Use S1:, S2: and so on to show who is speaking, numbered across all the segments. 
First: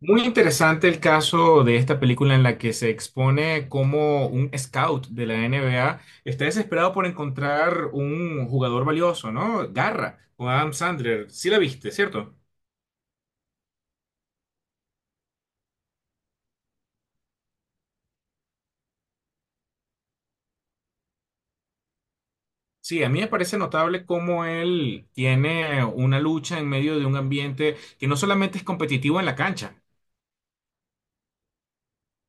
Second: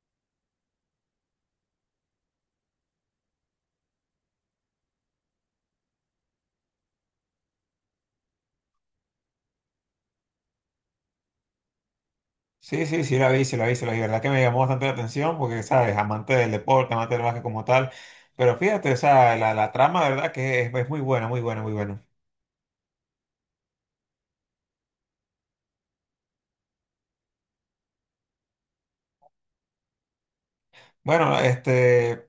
S1: Muy interesante el caso de esta película en la que se expone cómo un scout de la NBA está desesperado por encontrar un jugador valioso, ¿no? Garra, o Adam Sandler. Sí la viste, ¿cierto?
S2: Sí, sí, sí la vi, sí la vi, sí la vi. La verdad que me llamó bastante la atención porque, ¿sabes? Amante del deporte, amante del básquet como tal. Pero fíjate, o sea, la trama, de verdad que es muy buena, muy buena, muy buena.
S1: Sí, a mí me parece notable cómo él tiene una lucha en medio de un ambiente que no solamente es competitivo en la cancha.
S2: Bueno,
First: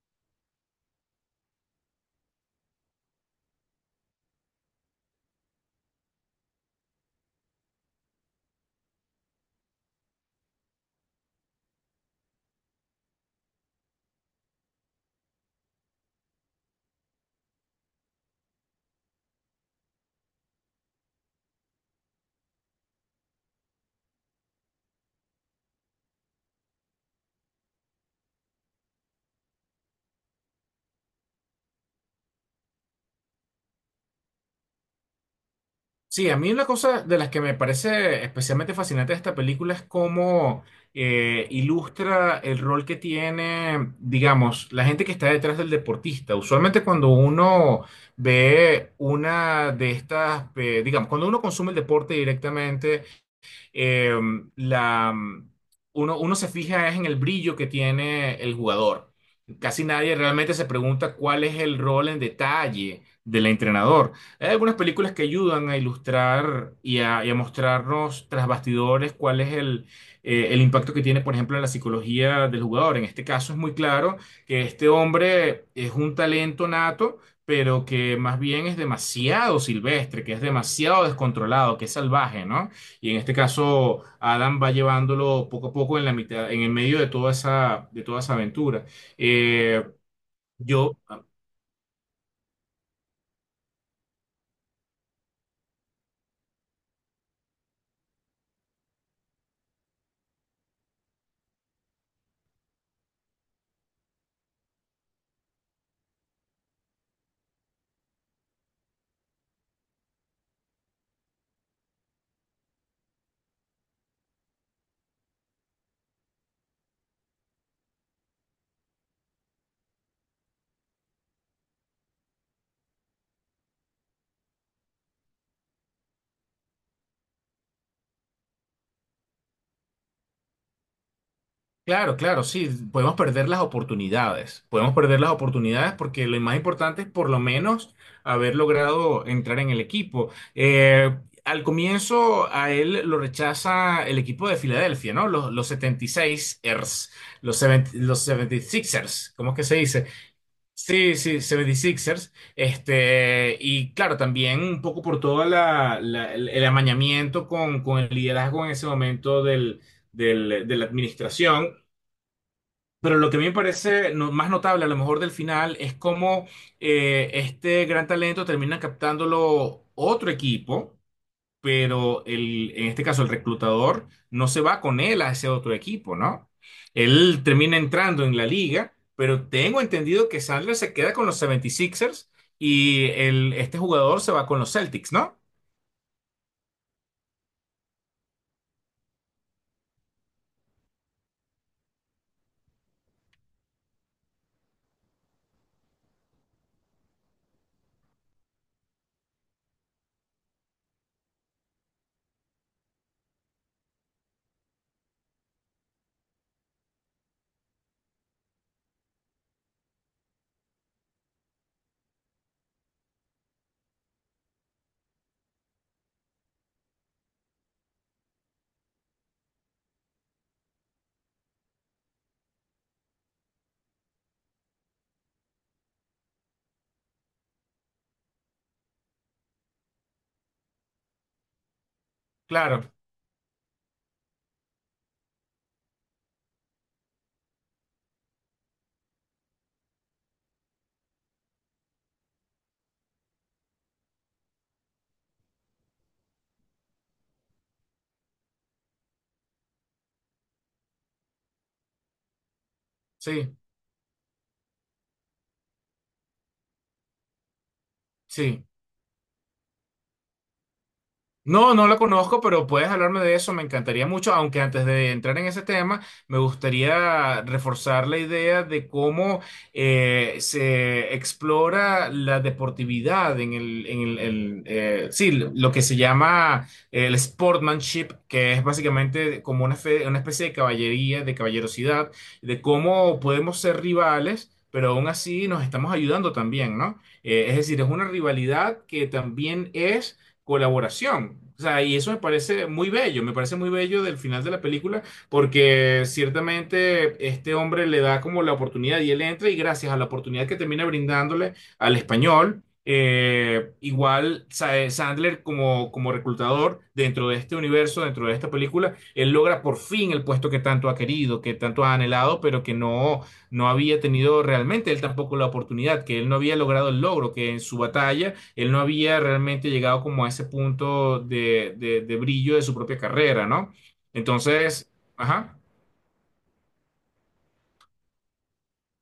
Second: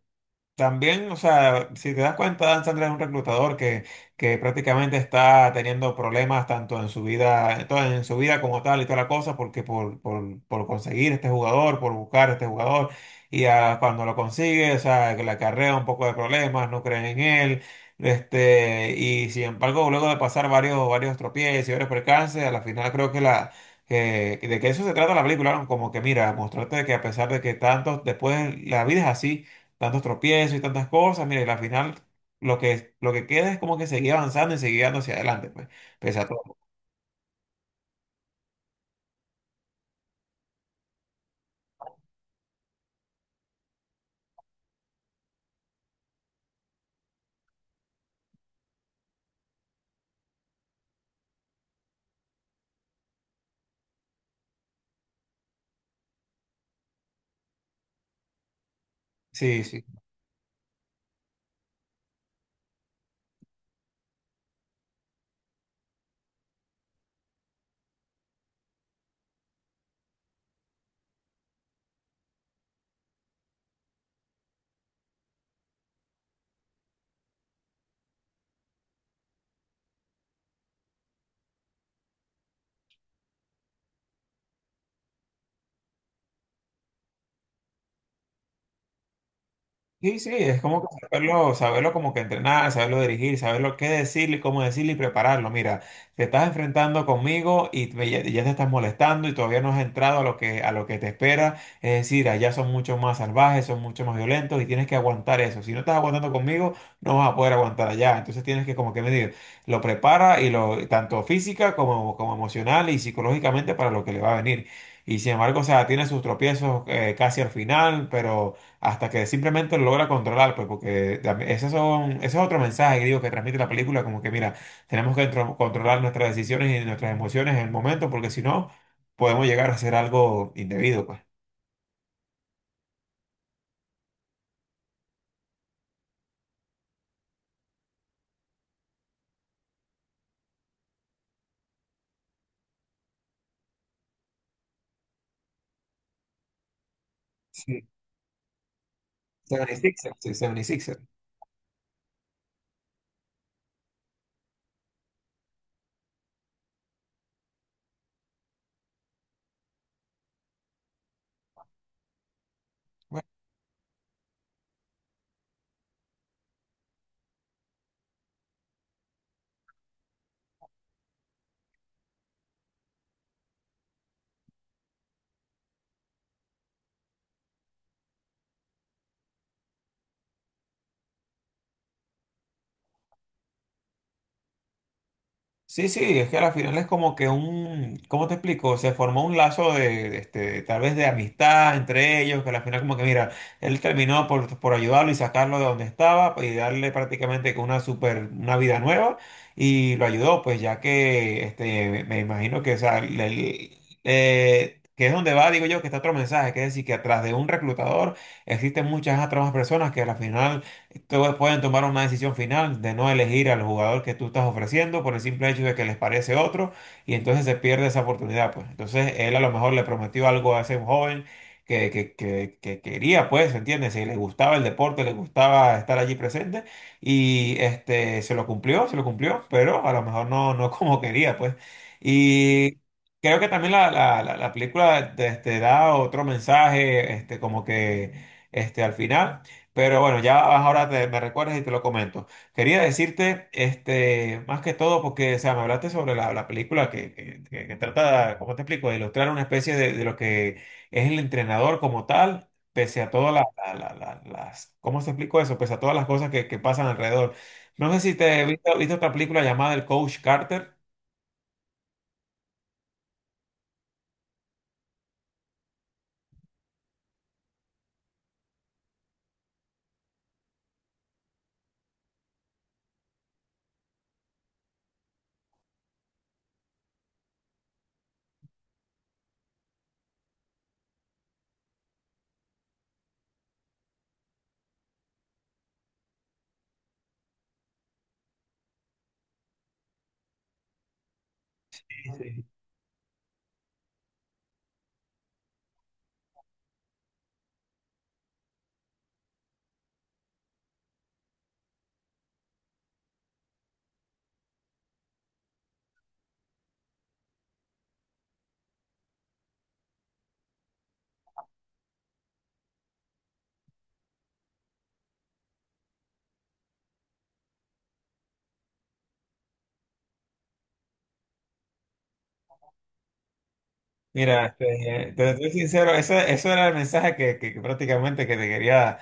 S2: también, o sea, si te das cuenta, Dan Sandler es un reclutador que prácticamente está teniendo problemas tanto en su vida, en su vida como tal y toda la cosa, porque por conseguir este jugador, por buscar este jugador, y cuando lo consigue, o sea, que le acarrea un poco de problemas, no creen en él, y sin embargo, luego de pasar varios tropiezos y varios percances, a la final creo de que eso se trata la película, ¿no? Como que mira, mostrarte que a pesar de que tantos, después la vida es así tantos tropiezos y tantas cosas, mira, y al final lo que queda es como que seguir avanzando y seguir dando hacia adelante, pues, pese a
S1: Sí, a mí
S2: todo.
S1: una cosa de las que me parece especialmente fascinante de esta película es cómo ilustra el rol que tiene, digamos, la gente que está detrás del deportista. Usualmente cuando uno ve una de estas, digamos, cuando uno consume el deporte directamente, eh, la, mm, uno se fija es en el brillo que tiene el jugador.
S2: Sí, sí.
S1: Casi nadie realmente se pregunta cuál es el rol en detalle del entrenador. Hay algunas películas que ayudan a ilustrar y a mostrarnos tras bastidores cuál es el impacto que tiene, por ejemplo, en la psicología del jugador. En este caso es muy claro que este hombre es un talento nato, pero que más bien es demasiado silvestre, que es demasiado descontrolado, que es salvaje, ¿no? Y en este caso, Adam va llevándolo poco a poco en la mitad, en el medio de toda esa aventura. Eh,
S2: Sí, sí, es como que
S1: yo,
S2: saberlo como que entrenar, saberlo dirigir, saberlo qué decirle, cómo decirle y prepararlo. Mira, te estás enfrentando conmigo y ya te estás molestando y todavía no has entrado a lo que te espera. Es decir, allá son mucho más salvajes, son mucho más violentos y tienes que aguantar eso. Si no estás aguantando conmigo, no vas a poder aguantar allá. Entonces tienes que como que medir, lo prepara y lo, tanto física como, como emocional y psicológicamente para lo que le va a venir. Y sin embargo, o sea, tiene sus tropiezos casi al final, pero hasta que simplemente lo logra controlar, pues, porque ese es otro mensaje que digo que transmite la película, como que mira, tenemos que controlar nuestras decisiones y nuestras emociones en el momento, porque si no, podemos llegar a hacer algo indebido, pues.
S1: claro, claro, sí, podemos perder las oportunidades. Podemos perder las oportunidades porque lo más importante es por lo menos haber logrado entrar en el equipo. Al comienzo, a él lo rechaza el equipo de Filadelfia, ¿no? Los 76ers, los,
S2: Sí.
S1: 70 los 76ers, ¿cómo es que se
S2: 76er,
S1: dice?
S2: sí, 76er.
S1: Sí, sí, 76ers. Este, y claro, también un poco por todo la, la- el amañamiento con el liderazgo en ese momento del, del- de la administración. Pero lo que a mí me parece no- más notable, a lo mejor del final, es cómo este gran talento termina captándolo otro equipo, pero el, en este caso el reclutador no se va con él a ese otro equipo, ¿no? Él termina entrando en la liga, pero tengo entendido que Sandler se queda con los 76 Sixers y el, este jugador se va con los Celtics, ¿no?
S2: Sí, sí, es que al final es como que un, ¿cómo te explico? Se formó un lazo de tal vez de amistad entre ellos, que al final como que mira, él terminó por ayudarlo y sacarlo de donde estaba pues, y darle prácticamente que una super, una vida nueva y lo ayudó, pues ya que este, me imagino que, o sea, que es donde va, digo yo, que está otro mensaje, que es decir, que atrás de un reclutador existen muchas otras personas que al final entonces pueden tomar una decisión final de no elegir al jugador que tú estás ofreciendo por el simple hecho de que les parece otro y entonces se pierde esa oportunidad, pues. Entonces él a lo mejor le prometió algo a ese joven que quería, pues, ¿entiendes? Si le gustaba el deporte, le gustaba estar allí presente y este, se lo cumplió, pero a lo mejor no, no como quería, pues. Y
S1: Claro,
S2: creo que también la película da otro mensaje, como que al final. Pero bueno, ya ahora me recuerdas y te lo comento. Quería decirte, más que todo, porque, o sea, me hablaste sobre la película que trata, ¿cómo te explico?, de ilustrar una especie de lo que es el entrenador como tal, pese a todas
S1: sí,
S2: las, ¿cómo te explico eso? Pese a todas las cosas que pasan alrededor. No sé si te
S1: sí.
S2: viste, viste otra película llamada El Coach Carter.
S1: No, no la conozco, pero puedes hablarme de eso, me encantaría mucho, aunque antes de entrar en ese tema, me gustaría reforzar la idea de cómo se explora la deportividad en el, sí, lo que se llama el sportsmanship, que es básicamente como una, fe- una especie de caballería, de caballerosidad, de cómo podemos ser rivales. Pero aún así nos estamos ayudando también, ¿no? Es decir, es una rivalidad que también es colaboración. O sea, y eso me parece muy bello, me parece muy bello del final de la película, porque ciertamente este hombre le da como la oportunidad y él entra y gracias a la oportunidad que termina brindándole al español, igual Sa- Sandler como, como reclutador dentro de este universo, dentro de esta película, él logra por fin el puesto que tanto ha querido, que tanto ha anhelado, pero que no, no había tenido realmente él tampoco la oportunidad, que él no había logrado el logro, que en su batalla él no había realmente llegado como a ese punto de brillo de su propia carrera, ¿no?
S2: Mira,
S1: Entonces,
S2: te soy
S1: ajá,
S2: sincero, eso era el mensaje que prácticamente que te quería,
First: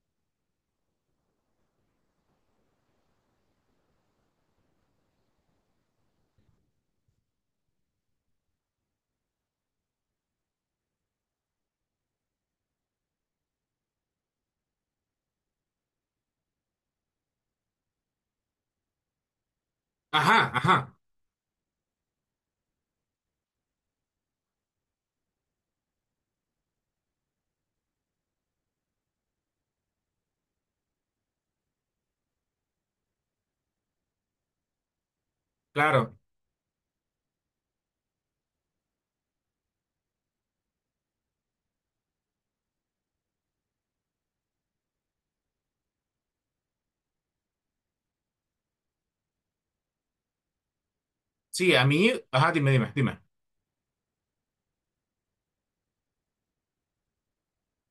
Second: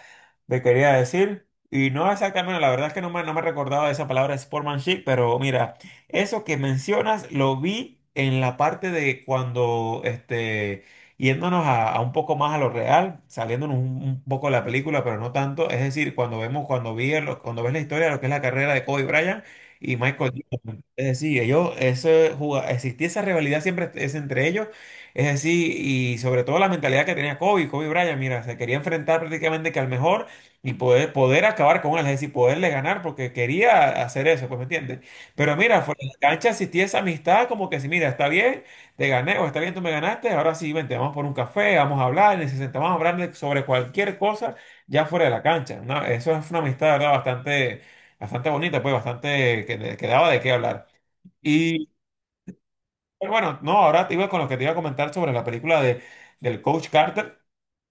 S2: te quería decir. Y no exactamente, la verdad es que no me recordaba esa palabra sportsmanship, pero mira, eso que mencionas lo vi en la parte de cuando, yéndonos a un poco más a lo real, saliéndonos un poco de la película, pero no tanto. Es decir, cuando vemos, cuando vi, el- cuando ves la historia de lo que es la carrera de Kobe Bryant y Michael
S1: ajá,
S2: Jordan.
S1: ajá,
S2: Es decir, ellos, existía esa rivalidad siempre es entre ellos. Es así, y sobre todo la mentalidad que tenía Kobe Bryant, mira, se quería enfrentar prácticamente que al mejor y poder acabar con él, es decir, poderle ganar porque quería hacer eso, pues, ¿me entiendes? Pero mira, fuera de
S1: claro.
S2: la cancha existía esa amistad como que si, mira, está bien, te gané o está bien, tú me ganaste, ahora sí, vente, vamos por un café, vamos a hablar, y se sentaban a hablar sobre cualquier cosa ya fuera de la cancha, ¿no? Eso es una amistad, ¿verdad? Bastante, bastante bonita, pues, bastante que daba de qué hablar.
S1: Sí, a mí, ajá, dime, dime, dime.
S2: Pero bueno, no, ahora te iba con lo que te iba a comentar sobre la película del Coach Carter.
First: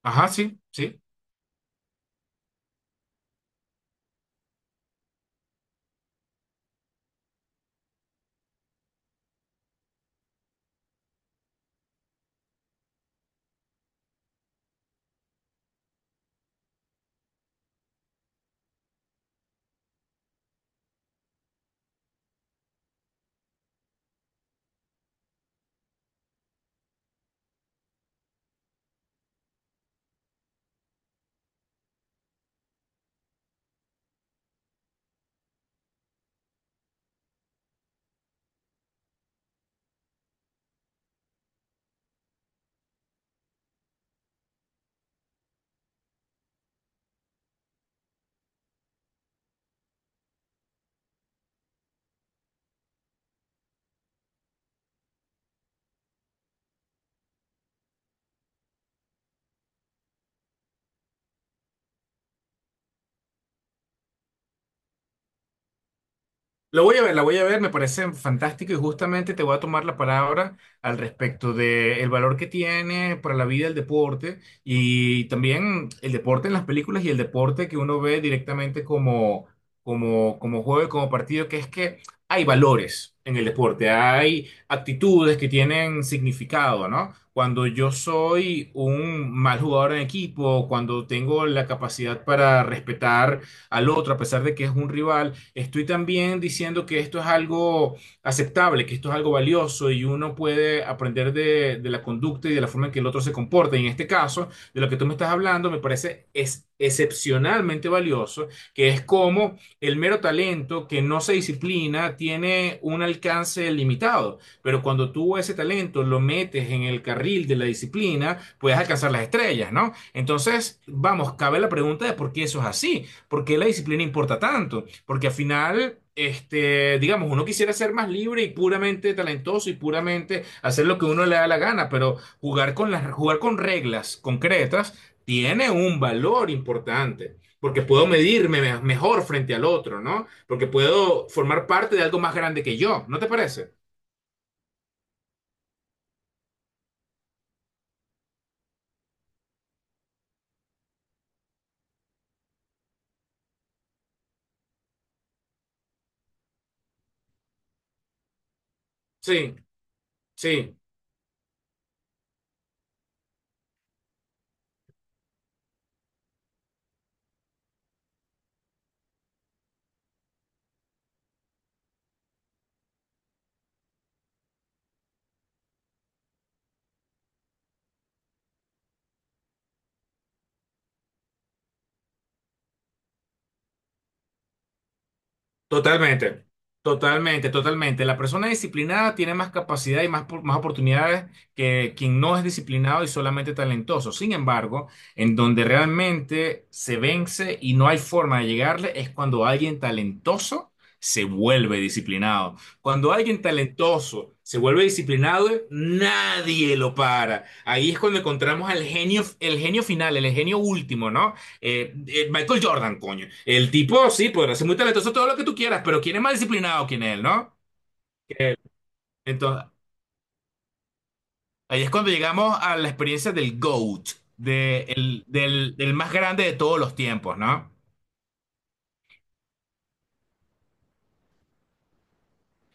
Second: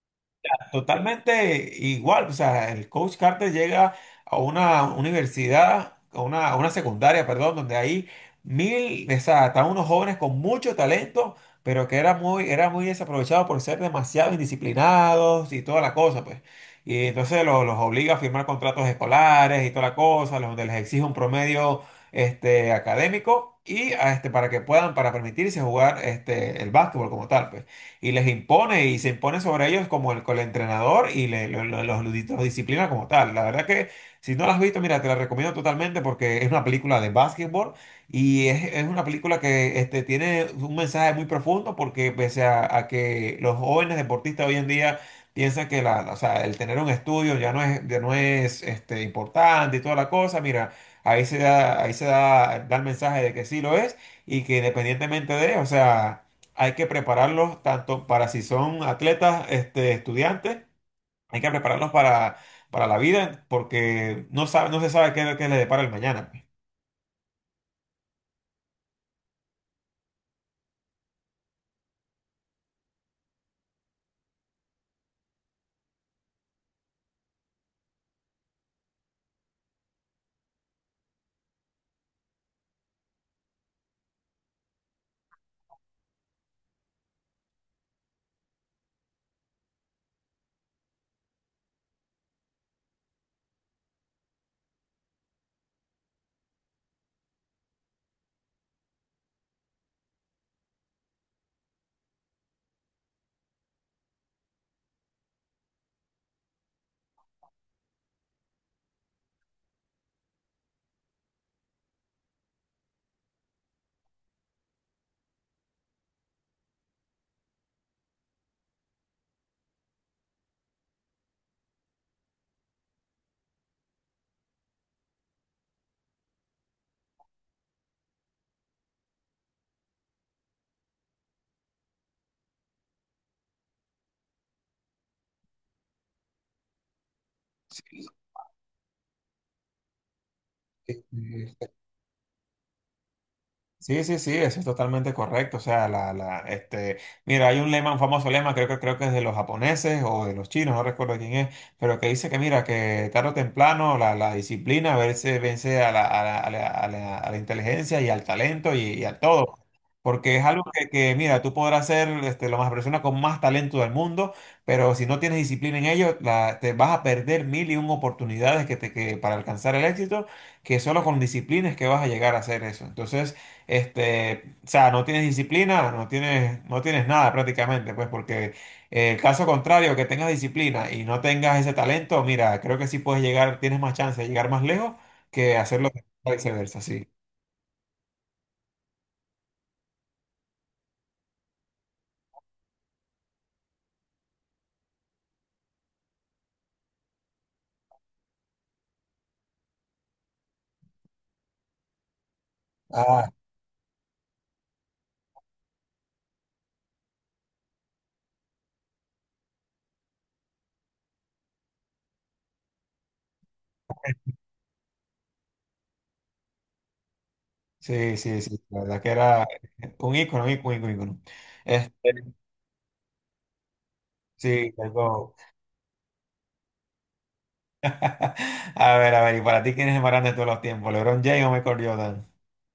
S1: Ajá, sí, sí.
S2: Totalmente igual, o sea, el coach Carter llega a una universidad, a una secundaria, perdón, donde hay mil, o sea, están unos jóvenes con mucho talento, pero que era muy desaprovechado por ser demasiado indisciplinados y toda la cosa, pues. Y entonces los obliga a firmar contratos escolares y toda la cosa, donde les exige un promedio académico y a, para que puedan, para permitirse jugar el básquetbol como tal, pues y les impone y se impone sobre ellos como con el entrenador y los disciplina como tal. La verdad que si no la has visto, mira, te la recomiendo totalmente porque es una película de básquetbol y es una película que tiene un mensaje muy profundo porque pese a que los jóvenes deportistas hoy en día... Piensan que la, o sea, el tener un estudio ya no es importante y toda la cosa. Mira, da el mensaje de que sí lo es y que independientemente de, o sea, hay que prepararlos tanto para si son atletas, estudiantes, hay que prepararlos para la vida porque no se sabe qué les depara el mañana. Pues.
S1: Lo voy a ver, la voy a ver, me parece fantástico y justamente te voy a tomar la palabra al respecto del valor que tiene para la vida el deporte y también el deporte en las películas y el deporte que uno ve directamente como, como, como juego y como partido, que es que hay valores en el deporte, hay actitudes que tienen significado, ¿no? Cuando yo soy un mal jugador en equipo, cuando tengo la capacidad para respetar al otro a pesar de que es un rival. Estoy también diciendo que esto es algo aceptable, que esto es algo valioso y uno puede aprender de la conducta y de la forma en que el otro se comporta. Y en este caso, de lo que tú me estás hablando, me parece es excepcionalmente valioso, que es como el mero talento que no se disciplina tiene un alcance limitado, pero cuando tú ese talento lo metes en el carril de la disciplina, puedes alcanzar las estrellas, ¿no? Entonces, vamos, cabe la pregunta de por qué eso es así. ¿Por qué la disciplina importa tanto? Porque al final, este, digamos, uno quisiera ser más libre y puramente talentoso y puramente hacer lo que uno le da la gana, pero jugar con las, jugar con reglas concretas tiene un valor importante, porque puedo medirme me- mejor frente al otro, ¿no? Porque
S2: Sí,
S1: puedo formar
S2: sí.
S1: parte de algo más grande que yo, ¿no te parece?
S2: Sí, sí, sí, eso es totalmente correcto. O sea, mira, hay un lema, un famoso lema, creo que es de los japoneses o de los chinos, no recuerdo quién es, pero que dice que, mira, que tarde o temprano la disciplina vence a la, a la, a la, a la- a la inteligencia y al talento y a todo.
S1: Sí,
S2: Porque es algo
S1: sí.
S2: mira, tú podrás ser este, la más persona con más talento del mundo, pero si no tienes disciplina en ello, te vas a perder mil y un oportunidades para alcanzar el éxito, que solo con disciplina es que vas a llegar a hacer eso. Entonces, o sea, no tienes disciplina, no tienes nada prácticamente, pues porque el caso contrario, que tengas disciplina y no tengas ese talento, mira, creo que sí puedes llegar, tienes más chance de llegar más lejos que hacerlo
S1: Totalmente,
S2: viceversa, sí.
S1: totalmente, totalmente. La persona disciplinada tiene más capacidad y más, por- más oportunidades que quien no es disciplinado y solamente talentoso. Sin embargo, en donde realmente se vence y no hay forma de llegarle es cuando alguien talentoso se vuelve disciplinado. Cuando
S2: Ah,
S1: alguien talentoso se vuelve disciplinado, nadie lo para. Ahí es cuando encontramos al genio, el genio final, el genio último, ¿no? Michael Jordan, coño. El tipo, sí, podrá ser muy talentoso, todo lo que tú quieras, pero ¿quién es más disciplinado que él, no?
S2: sí, sí,
S1: Que él.
S2: sí, la verdad que era
S1: Entonces,
S2: un ícono, un ícono, un ícono.
S1: ahí es
S2: Este,
S1: cuando llegamos a la experiencia del GOAT,
S2: sí,
S1: de el-
S2: algo.
S1: del, del más grande de todos los tiempos, ¿no?
S2: A ver, ¿y para ti quién es el más grande de todos los tiempos? ¿LeBron James o Michael Jordan?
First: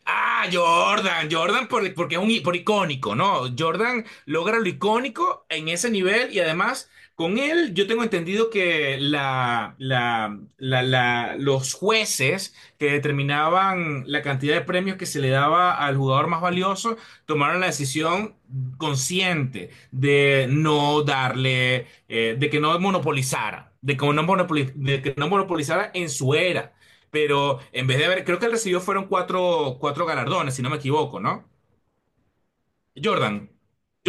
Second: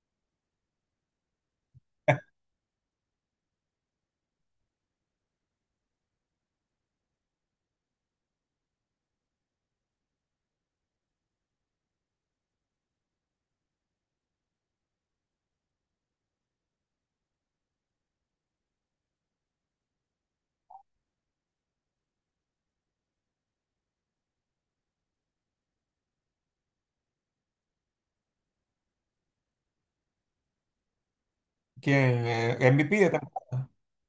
S1: Ah, Jordan, Jordan por- porque es un i- por icónico, ¿no? Jordan logra lo icónico en ese nivel y además con él yo tengo entendido que la- los jueces que determinaban la cantidad de premios que se le daba al jugador más valioso tomaron la decisión consciente de no darle, de que no monopolizara, de que no monopoli- de que no monopolizara en su era. Pero en vez de haber, creo que él recibió fueron 4, cuatro galardones, si no me equivoco, ¿no?
S2: ¿Quién? ¿MVP de tal-
S1: Jordan.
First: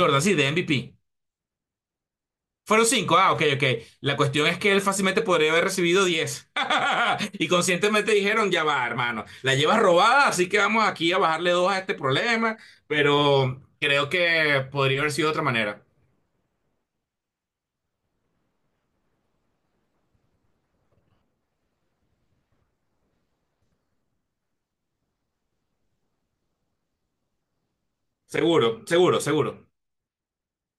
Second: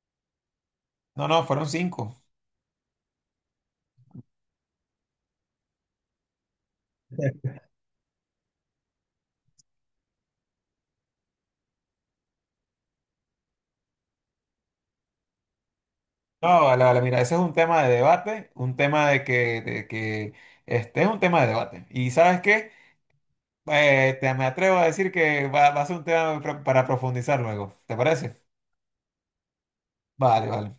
S1: Jordan, sí, de MVP.
S2: No, no, fueron cinco.
S1: Fueron 5, ah, ok, ok. La cuestión es que él fácilmente podría haber recibido 10. Y conscientemente dijeron, ya va, hermano, la llevas robada, así que vamos aquí a bajarle 2 a este problema, pero creo que podría haber sido de otra manera.
S2: No, vale, vale, mira, ese es un tema de debate, un tema de que este es un tema de debate. Y sabes qué, me atrevo a decir que va a ser un tema para profundizar luego, ¿te parece?
S1: Seguro, seguro, seguro.
S2: Vale, vale.